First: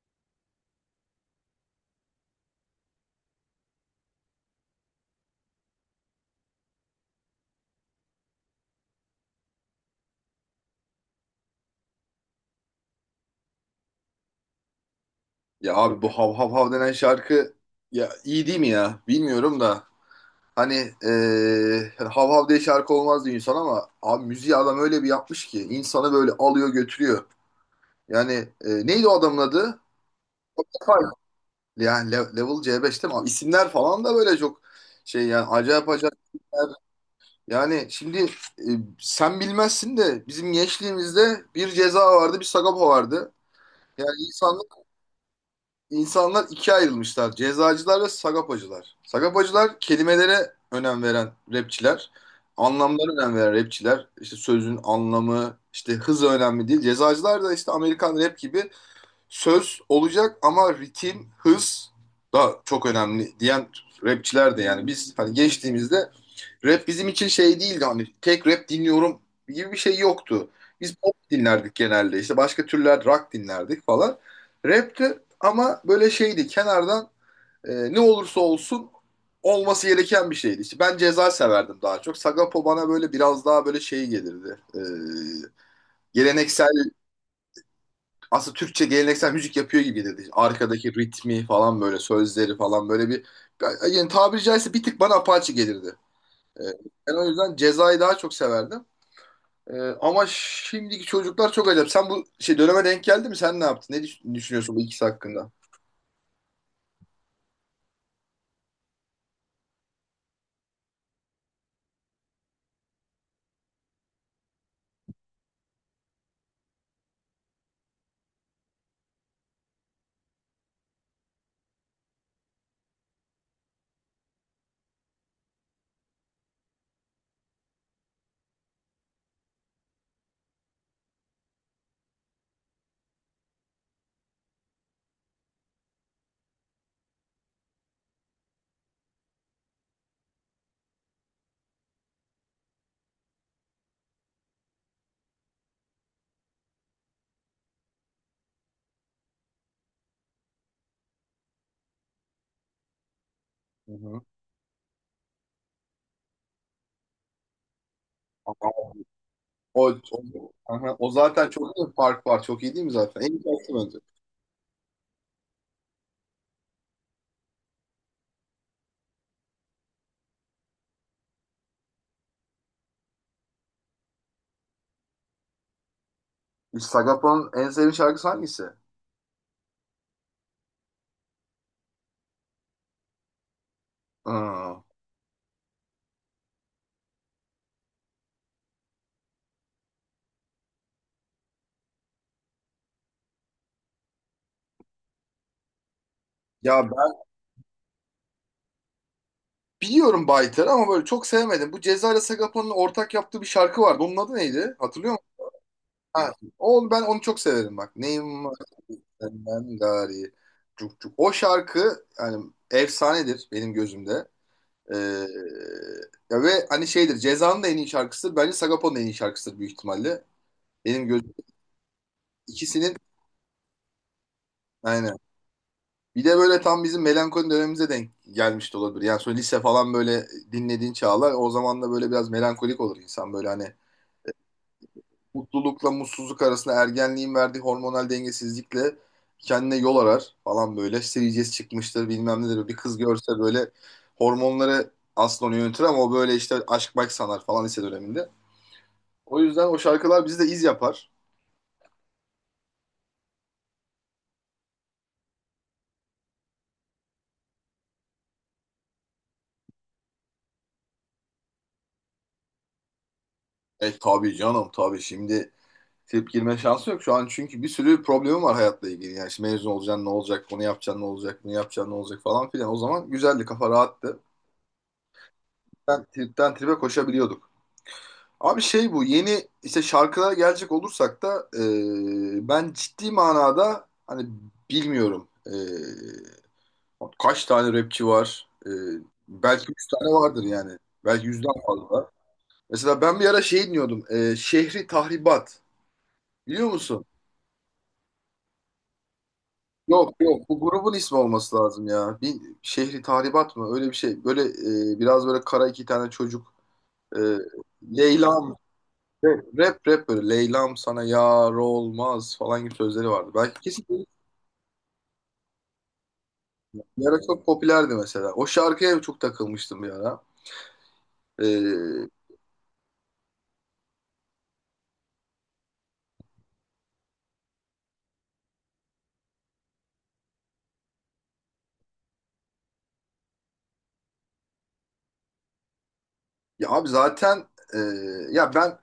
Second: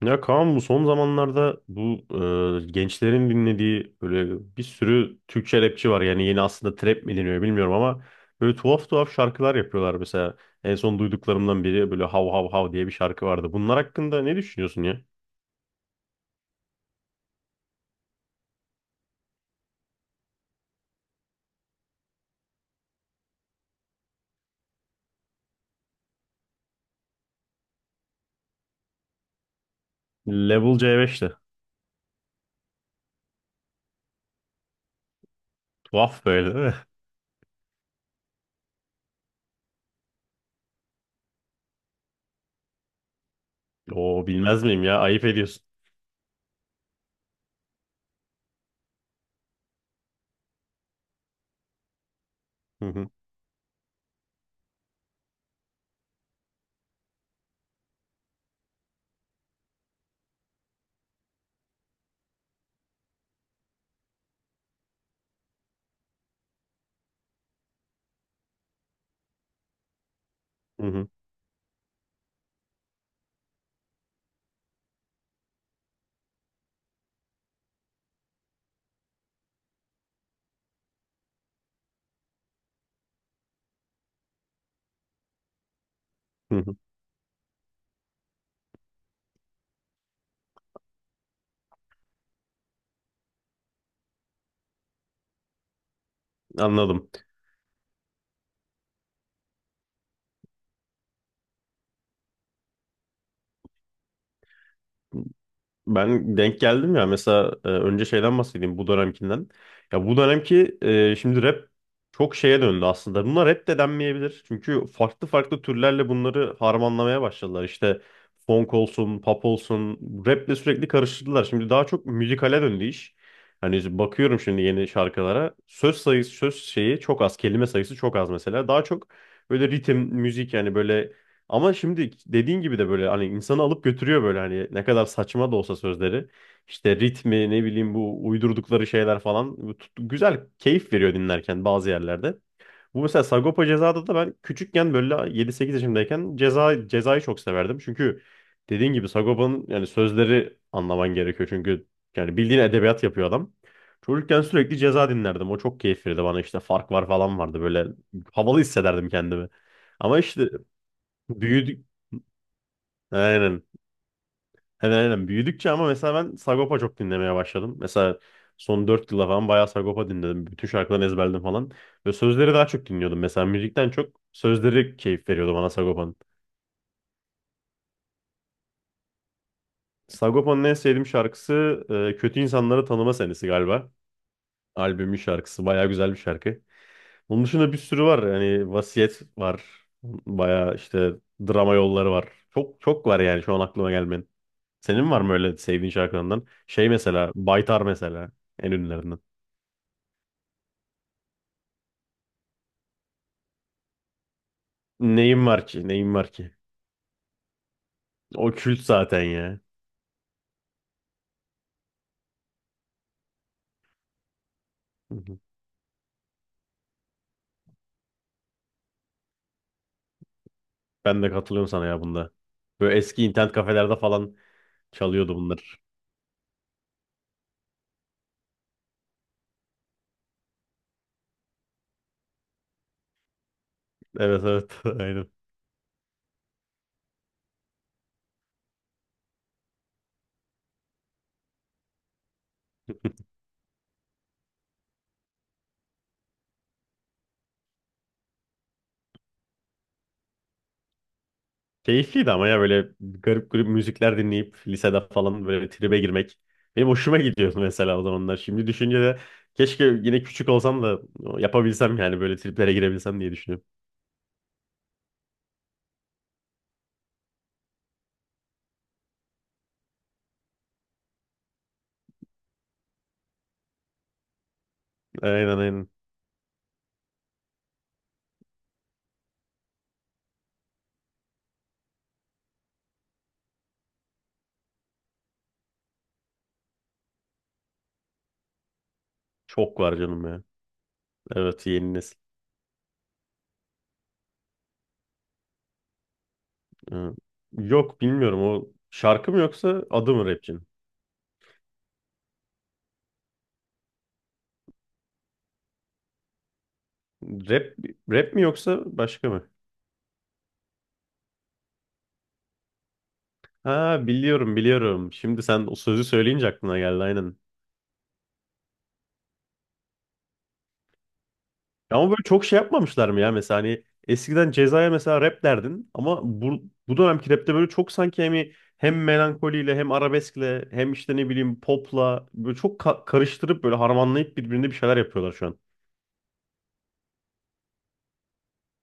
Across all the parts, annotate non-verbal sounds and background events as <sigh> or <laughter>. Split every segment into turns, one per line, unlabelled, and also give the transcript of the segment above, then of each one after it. Ya Kaan, bu son zamanlarda gençlerin dinlediği böyle bir sürü Türkçe rapçi var. Yani yeni aslında trap mi deniyor bilmiyorum ama böyle tuhaf tuhaf şarkılar yapıyorlar. Mesela en son duyduklarımdan biri böyle Hav Hav Hav diye bir şarkı vardı. Bunlar hakkında ne düşünüyorsun ya?
Ya abi bu hav hav hav denen şarkı ya iyi değil mi ya? Bilmiyorum da. Hani hani hav hav diye şarkı olmaz diyor insan ama abi müziği adam öyle bir yapmış ki insanı böyle alıyor götürüyor. Yani neydi o adamın adı?
Level c
Fay.
beşte.
Yani Level c beş değil mi? Abi isimler falan da böyle çok şey yani acayip acayip
Tuhaf böyle değil mi?
isimler. Yani şimdi e, sen bilmezsin de bizim gençliğimizde bir Ceza vardı, bir Sagopa vardı.
<laughs>
Yani
Oo, bilmez miyim ya? Ayıp ediyorsun.
insanlar ikiye ayrılmışlar. Cezacılar ve sagapacılar. Sagapacılar kelimelere önem veren rapçiler.
Hı hı.
Anlamlara önem veren rapçiler. İşte sözün anlamı, işte hız önemli değil. Cezacılar da işte Amerikan rap gibi söz olacak ama ritim, hız da çok önemli diyen rapçiler de. Yani biz hani geçtiğimizde rap bizim için şey değildi, hani tek rap dinliyorum gibi bir şey yoktu.
Hı
Biz
hı.
pop dinlerdik genelde, işte başka türler rock dinlerdik falan. Rapti ama böyle şeydi, kenardan ne olursa olsun olması gereken bir şeydi. İşte ben ceza severdim daha çok. Sagapo bana böyle biraz daha böyle şey gelirdi.
Hı
Geleneksel
hı.
aslında Türkçe geleneksel müzik yapıyor gibi gelirdi. İşte arkadaki ritmi falan, böyle sözleri falan böyle bir, yani tabiri caizse bir tık bana apaçı gelirdi. Ee,
Anladım.
Ben o yüzden Ceza'yı daha çok severdim. Ee, Ama şimdiki çocuklar çok acayip. Sen bu şey döneme denk geldi mi? Sen ne yaptın? Düşünüyorsun bu ikisi hakkında?
Ben denk geldim ya. Mesela önce şeyden bahsedeyim bu dönemkinden. Ya bu dönemki şimdi rap çok şeye döndü aslında. Bunlar rap de denmeyebilir. Çünkü farklı farklı türlerle bunları harmanlamaya başladılar. İşte funk olsun, pop olsun, raple sürekli karıştırdılar. Şimdi daha çok müzikale döndü iş. Hani bakıyorum şimdi yeni şarkılara. Söz sayısı, söz şeyi çok az, kelime sayısı çok az mesela. Daha çok böyle ritim, müzik, yani böyle, ama şimdi dediğin gibi de böyle hani insanı alıp götürüyor, böyle hani ne kadar saçma da olsa sözleri. İşte ritmi, ne bileyim, bu uydurdukları şeyler falan, bu güzel keyif veriyor dinlerken bazı yerlerde. Bu mesela Sagopa Ceza'da da ben küçükken, böyle 7-8 yaşındayken, Cezayı çok severdim. Çünkü dediğin gibi Sagopa'nın yani sözleri anlaman gerekiyor. Çünkü yani bildiğin edebiyat yapıyor adam.
Hı hı.
Çocukken sürekli Ceza dinlerdim. O çok keyif verirdi bana. İşte fark var falan vardı, böyle havalı
Ama
hissederdim kendimi.
o,
Ama işte
o, aha, o zaten çok iyi
büyüdük.
bir fark var. Çok iyi değil mi zaten? En iyi
Aynen.
şarkı bence.
Aynen aynen. Büyüdükçe ama mesela ben Sagopa çok dinlemeye başladım. Mesela son 4 yıla falan bayağı Sagopa dinledim. Bütün şarkılarını ezberledim falan. Ve sözleri daha çok dinliyordum. Mesela müzikten çok sözleri keyif veriyordu bana Sagopa'nın.
Sagopa'nın en sevdiğin şarkısı hangisi?
Sagopa'nın en sevdiğim şarkısı Kötü İnsanları Tanıma Senesi galiba.
Aa.
Albümün şarkısı. Bayağı güzel bir şarkı. Onun dışında bir sürü var. Yani Vasiyet var. Bayağı işte drama yolları var. Çok çok var yani şu an aklıma gelmeyen. Senin var mı öyle sevdiğin şarkılarından?
Ya
Şey
ben
mesela Baytar, mesela en ünlülerinden.
biliyorum Baytar'ı ama böyle çok sevmedim. Bu Ceza ile Sagopa'nın ortak yaptığı bir şarkı vardı. Onun adı neydi? Hatırlıyor musun?
Neyim var ki? Neyim
Ha,
var ki?
o, ben onu çok severim bak. Neyim
O
var
kült zaten ya.
senden gari. Cuk cuk. O şarkı yani efsanedir benim gözümde.
Hı
Ee,
hı.
Ya ve hani şeydir, Ceza'nın da en iyi şarkısıdır. Bence Sagapo'nun da en iyi şarkısıdır büyük ihtimalle. Benim
Ben de
gözüm
katılıyorum sana ya bunda.
ikisinin,
Böyle eski internet kafelerde falan
aynen.
çalıyordu bunlar.
Bir de böyle tam bizim melankoli dönemimize denk gelmiş de olabilir. Yani sonra lise falan böyle dinlediğin çağlar, o zaman da böyle biraz melankolik olur insan, böyle hani
Evet, evet, <laughs> aynen.
mutlulukla mutsuzluk arasında ergenliğin verdiği hormonal dengesizlikle kendine yol arar falan böyle. Seviyeceğiz çıkmıştır bilmem nedir. Bir kız görse böyle hormonları aslında onu yönetir ama o böyle işte aşk bak sanar falan lise döneminde. O yüzden o şarkılar bizi de iz yapar.
Keyifliydi ama ya, böyle garip garip müzikler dinleyip lisede falan böyle bir tribe girmek. Benim hoşuma gidiyordu <laughs> mesela o zamanlar. Şimdi düşünce de keşke yine küçük olsam da yapabilsem, yani böyle triplere girebilsem diye düşünüyorum.
E tabii canım, tabii. Şimdi trip girme şansı yok şu an çünkü bir sürü problemim var hayatla ilgili. Yani şimdi mezun olacaksın ne olacak, onu yapacaksın ne olacak, bunu yapacaksın ne olacak falan filan. O zaman güzeldi, kafa rahattı.
Aynen aynen.
Ben tripten trip'e koşabiliyorduk. Abi şey, bu yeni işte şarkılara gelecek olursak da ben ciddi manada hani bilmiyorum. Kaç tane rapçi var? Belki
Çok
100
var
tane
canım
vardır
ya.
yani. Belki yüzden
Evet, yeni
fazla.
nesil.
Mesela ben bir ara şey dinliyordum. E, Şehri Tahribat. Biliyor musun?
Ee, Yok, bilmiyorum, o şarkı mı yoksa
Yok
adı mı
yok, bu
rapçinin?
grubun ismi olması lazım ya. Bir Şehri Tahribat mı? Öyle bir şey. Böyle biraz böyle kara iki tane çocuk. E,
Rap, rap
Leyla,
mi yoksa başka
rap,
mı?
rap, rap, böyle Leyla'm sana yar olmaz falan gibi sözleri vardı. Belki kesin
Ha, biliyorum biliyorum. Şimdi sen o sözü söyleyince aklına geldi,
bir ara
aynen.
çok popülerdi mesela. O şarkıya çok takılmıştım bir ara.
Ya
Ee,
ama böyle çok şey yapmamışlar mı ya, mesela hani eskiden Ceza'ya mesela rap derdin, ama bu dönemki rapte böyle çok sanki hani hem melankoliyle hem arabeskle hem işte ne bileyim popla böyle çok karıştırıp böyle harmanlayıp birbirine bir şeyler yapıyorlar şu an.
Ya abi zaten e, ya ben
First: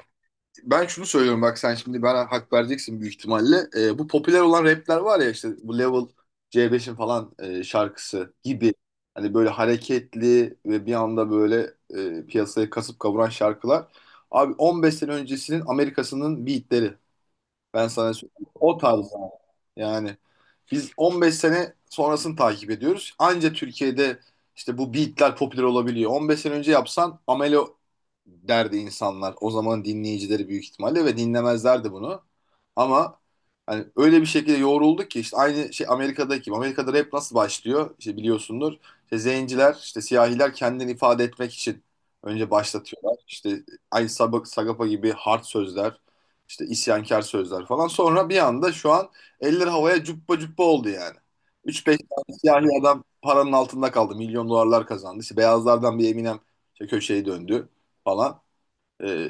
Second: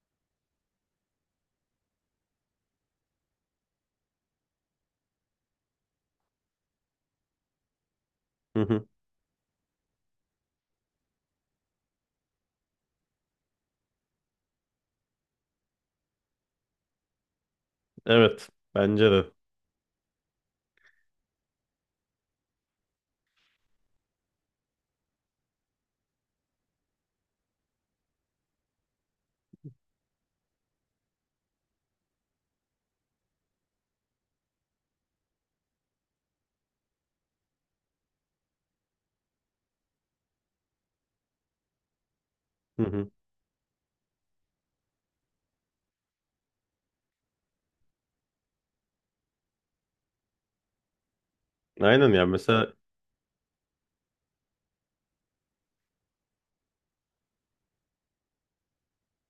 ben şunu söylüyorum bak, sen şimdi bana hak vereceksin büyük ihtimalle. Bu popüler olan rapler var ya, işte bu Level C5'in falan şarkısı
Hı
gibi.
hı.
Hani böyle hareketli ve bir anda böyle piyasayı kasıp kavuran şarkılar. Abi 15 sene öncesinin Amerika'sının beatleri. Ben sana söyleyeyim.
Evet,
O tarz
bence
abi.
de.
Yani biz 15 sene sonrasını takip ediyoruz. Anca Türkiye'de işte bu beatler popüler olabiliyor. 15 sene önce yapsan amelo derdi insanlar. O zaman dinleyicileri büyük ihtimalle ve dinlemezlerdi bunu. Ama hani öyle bir şekilde yoğrulduk ki işte aynı şey Amerika'daki gibi. Amerika'da rap nasıl başlıyor? İşte biliyorsundur. İşte zenciler, işte siyahiler kendini ifade etmek için önce
Hı hı.
başlatıyorlar. İşte aynı Sagapa gibi hard sözler, işte isyankar sözler falan. Sonra bir anda şu an eller havaya cuppa cuppa oldu yani. 3-5
Aynen ya,
tane siyahi
mesela
adam paranın altında kaldı. Milyon dolarlar kazandı. İşte beyazlardan bir Eminem işte köşeyi döndü falan. Ee,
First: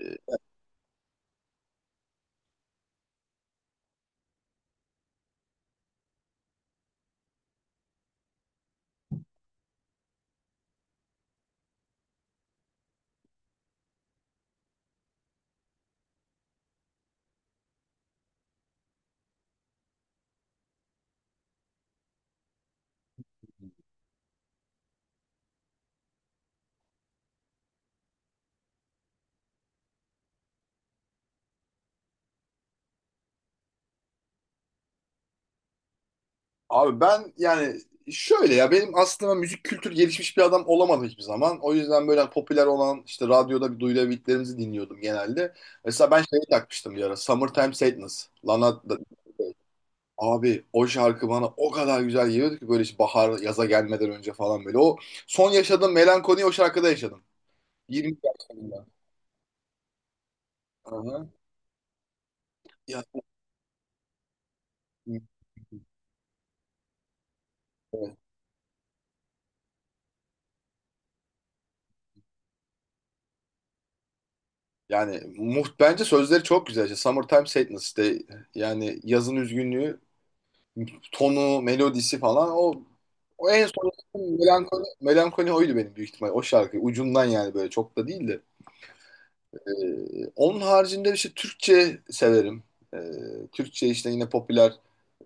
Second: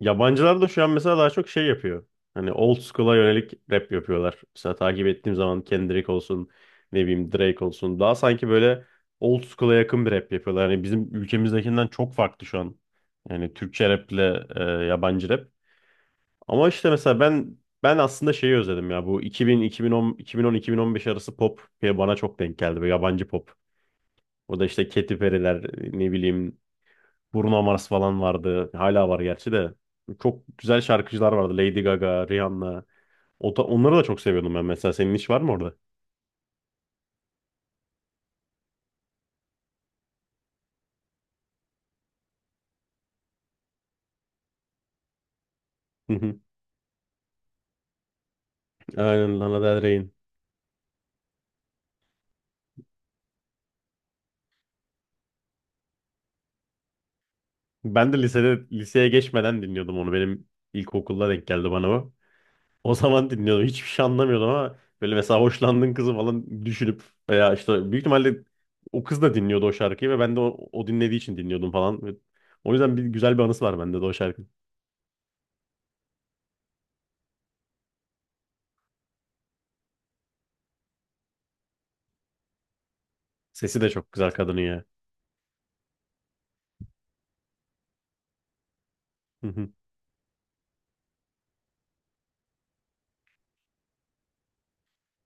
yabancılar da şu an mesela daha çok şey yapıyor. Hani old school'a yönelik rap yapıyorlar. Mesela takip ettiğim zaman Kendrick olsun, ne bileyim Drake olsun. Daha sanki böyle old school'a yakın bir rap yapıyorlar. Hani bizim ülkemizdekinden çok farklı şu an. Yani Türkçe rap ile yabancı rap. Ama işte mesela ben aslında şeyi özledim ya. Bu 2000, 2010, 2010, 2015 arası pop bana çok denk geldi. Böyle yabancı pop. O da işte Katy Perry'ler, ne bileyim Bruno Mars falan vardı. Hala var gerçi de. Çok güzel şarkıcılar vardı. Lady Gaga, Rihanna. Onları da çok seviyordum ben mesela. Senin hiç var mı orada?
Abi ben yani şöyle, ya benim aslında müzik kültür gelişmiş bir adam olamadım hiçbir zaman. O yüzden böyle popüler olan işte radyoda bir duyulabildiklerimizi dinliyordum genelde. Mesela
Hı
ben
hı.
şeyi takmıştım bir ara. Summertime Sadness. Lana.
Aynen, Lana Del Rey'in.
Abi o şarkı bana o kadar güzel geliyordu ki böyle işte bahar yaza gelmeden önce falan böyle. O son yaşadığım melankoliyi o şarkıda yaşadım.
Ben
20
de lisede,
yaşlarında.
liseye geçmeden dinliyordum onu. Benim
Aha.
ilkokulda denk geldi bana o. O
Ya,
zaman dinliyordum. Hiçbir şey anlamıyordum, ama böyle mesela hoşlandığın kızı falan düşünüp, veya işte büyük
evet.
ihtimalle o kız da dinliyordu o şarkıyı ve ben de o dinlediği için dinliyordum falan. Ve o yüzden bir güzel bir anısı var bende de o şarkının.
Yani muht bence sözleri çok güzel. İşte Summertime Sadness, işte yani yazın üzgünlüğü, tonu, melodisi falan, o o en
Sesi
son
de çok güzel kadının
melankoli,
ya.
melankoli oydu benim büyük ihtimal. O şarkı ucundan yani, böyle çok da değil de.
<laughs>
Onun haricinde işte Türkçe severim. Türkçe işte yine popüler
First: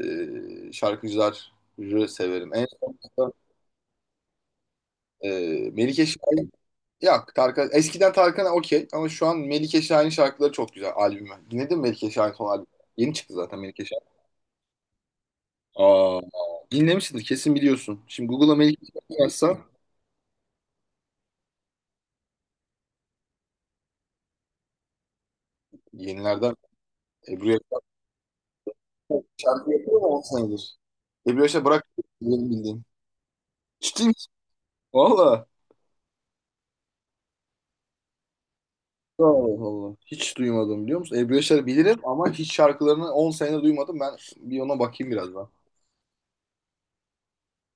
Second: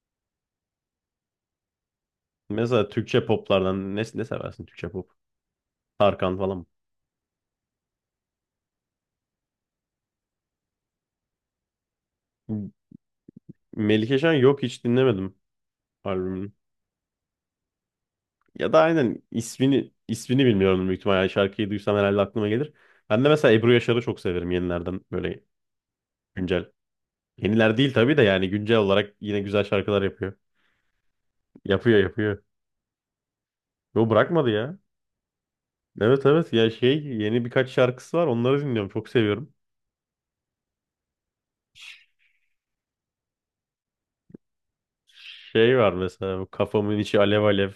şarkıcıları severim. En
Mesela
son
Türkçe
da
poplardan ne seversin Türkçe pop?
e, Melike
Tarkan
Şahin.
falan mı?
Yok. Tarkan, eskiden Tarkan okey ama şu an Melike Şahin şarkıları çok güzel, albümü. Dinledin mi Melike Şahin son albümü?
M-
Yeni çıktı zaten Melike Şahin.
Melike Şen, yok, hiç dinlemedim
Aa,
albümünü.
dinlemişsindir kesin, biliyorsun. Şimdi Google'a
Ya da
Melike Şahin
aynen,
yazsan
ismini bilmiyorum büyük ihtimalle. Yani şarkıyı duysam herhalde aklıma gelir. Ben de mesela Ebru Yaşar'ı çok severim, yenilerden, böyle
yenilerden
güncel.
Ebru
Yeniler
Yaşar.
değil tabii de, yani güncel olarak yine güzel
Şarkı yapıyor
şarkılar
mu 10
yapıyor.
senedir? Ebru Yaşar bırak
Yapıyor yapıyor.
benim bildiğim. Ciddi
Yo,
misin?
bırakmadı ya.
Valla.
Evet, evet ya, şey, yeni birkaç şarkısı var, onları dinliyorum, çok seviyorum.
Allah Allah. Hiç duymadım, biliyor musun? Ebru Yaşar'ı bilirim ama hiç şarkılarını 10 sene duymadım. Ben bir ona bakayım birazdan.
Şey var mesela, bu kafamın içi alev alev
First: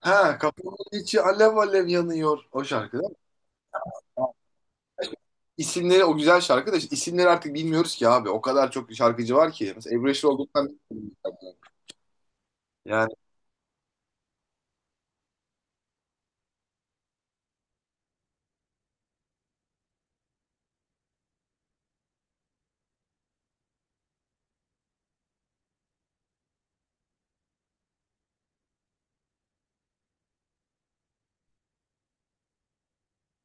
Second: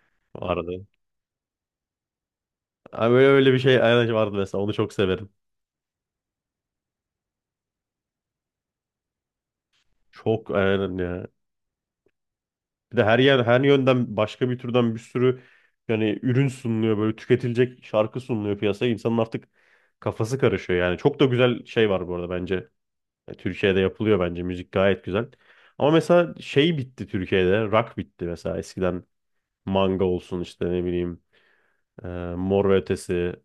Ha, kafamın
vardı.
içi alev alev yanıyor, o şarkı değil
Ha,
mi?
böyle öyle bir şey aynen
Ha,
vardı, mesela onu çok severim.
İsimleri o güzel şarkı da, işte isimleri artık bilmiyoruz ki abi. O kadar çok şarkıcı var ki. Mesela Ebru Yaşar
Çok,
olduktan
aynen ya. Bir de
yani,
her yer, her yönden başka bir türden bir sürü, yani ürün sunuluyor, böyle tüketilecek şarkı sunuluyor piyasaya. İnsanın artık kafası karışıyor yani. Çok da güzel şey var bu arada bence. Türkiye'de yapılıyor bence müzik gayet güzel. Ama mesela şey bitti Türkiye'de. Rock bitti mesela, eskiden manga olsun, işte ne bileyim, e, Mor ve Ötesi.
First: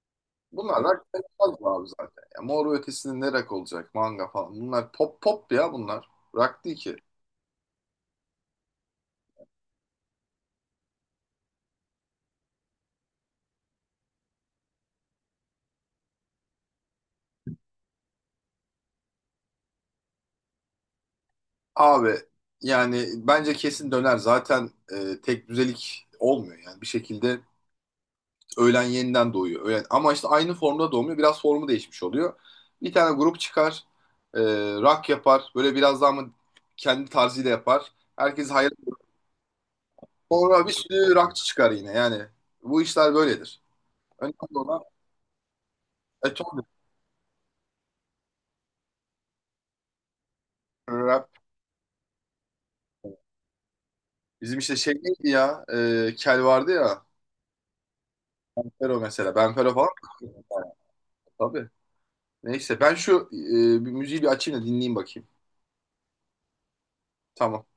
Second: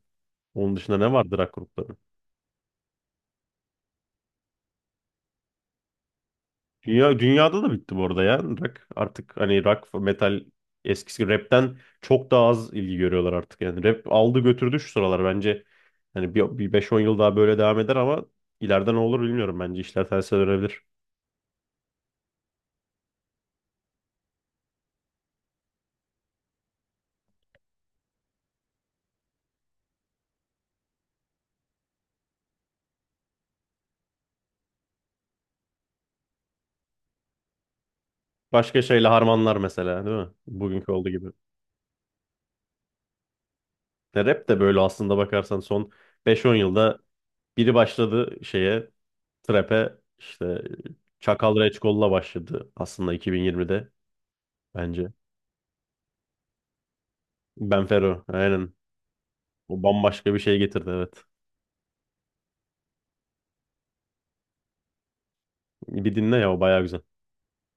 Onun
bunlar
dışında
rock
ne vardı rock
sayılmaz mı abi
grupları?
zaten. Ya, Mor ve Ötesi'nin ne rock olacak? Manga falan. Bunlar pop pop ya bunlar. Rock değil ki.
Dünya, dünyada da bitti bu arada ya. Rock artık, hani rock metal, eskisi gibi rapten çok daha az ilgi görüyorlar artık. Yani rap aldı götürdü şu sıralar bence. Hani bir 5-10 yıl daha böyle devam eder, ama ileride ne olur bilmiyorum, bence işler terse dönebilir.
Abi yani bence kesin döner. Zaten tek düzelik olmuyor yani, bir şekilde öğlen yeniden doğuyor. Öğlen. Ama işte aynı formda doğmuyor. Biraz formu değişmiş oluyor. Bir tane grup çıkar. E, Rock yapar. Böyle biraz daha mı kendi tarzıyla yapar. Herkes hayran.
Başka şeyle harmanlar mesela, değil mi?
Sonra bir
Bugünkü olduğu
sürü
gibi.
rockçı çıkar yine. Yani bu işler böyledir.
Ya rap
Önemli
de böyle
olan
aslında, bakarsan son beş on
eton
yılda biri başladı şeye, trap'e işte.
rap.
Çakal Reçkol'la başladı aslında 2020'de
Bizim işte şey
bence.
neydi ya? E, Kel vardı ya.
Ben Fero, aynen.
Benfero mesela. Benfero
O
falan.
bambaşka bir şey getirdi, evet.
Tabii. Neyse ben şu bir müziği bir açayım da dinleyeyim bakayım.
Bir dinle ya, o baya güzel.
Tamam.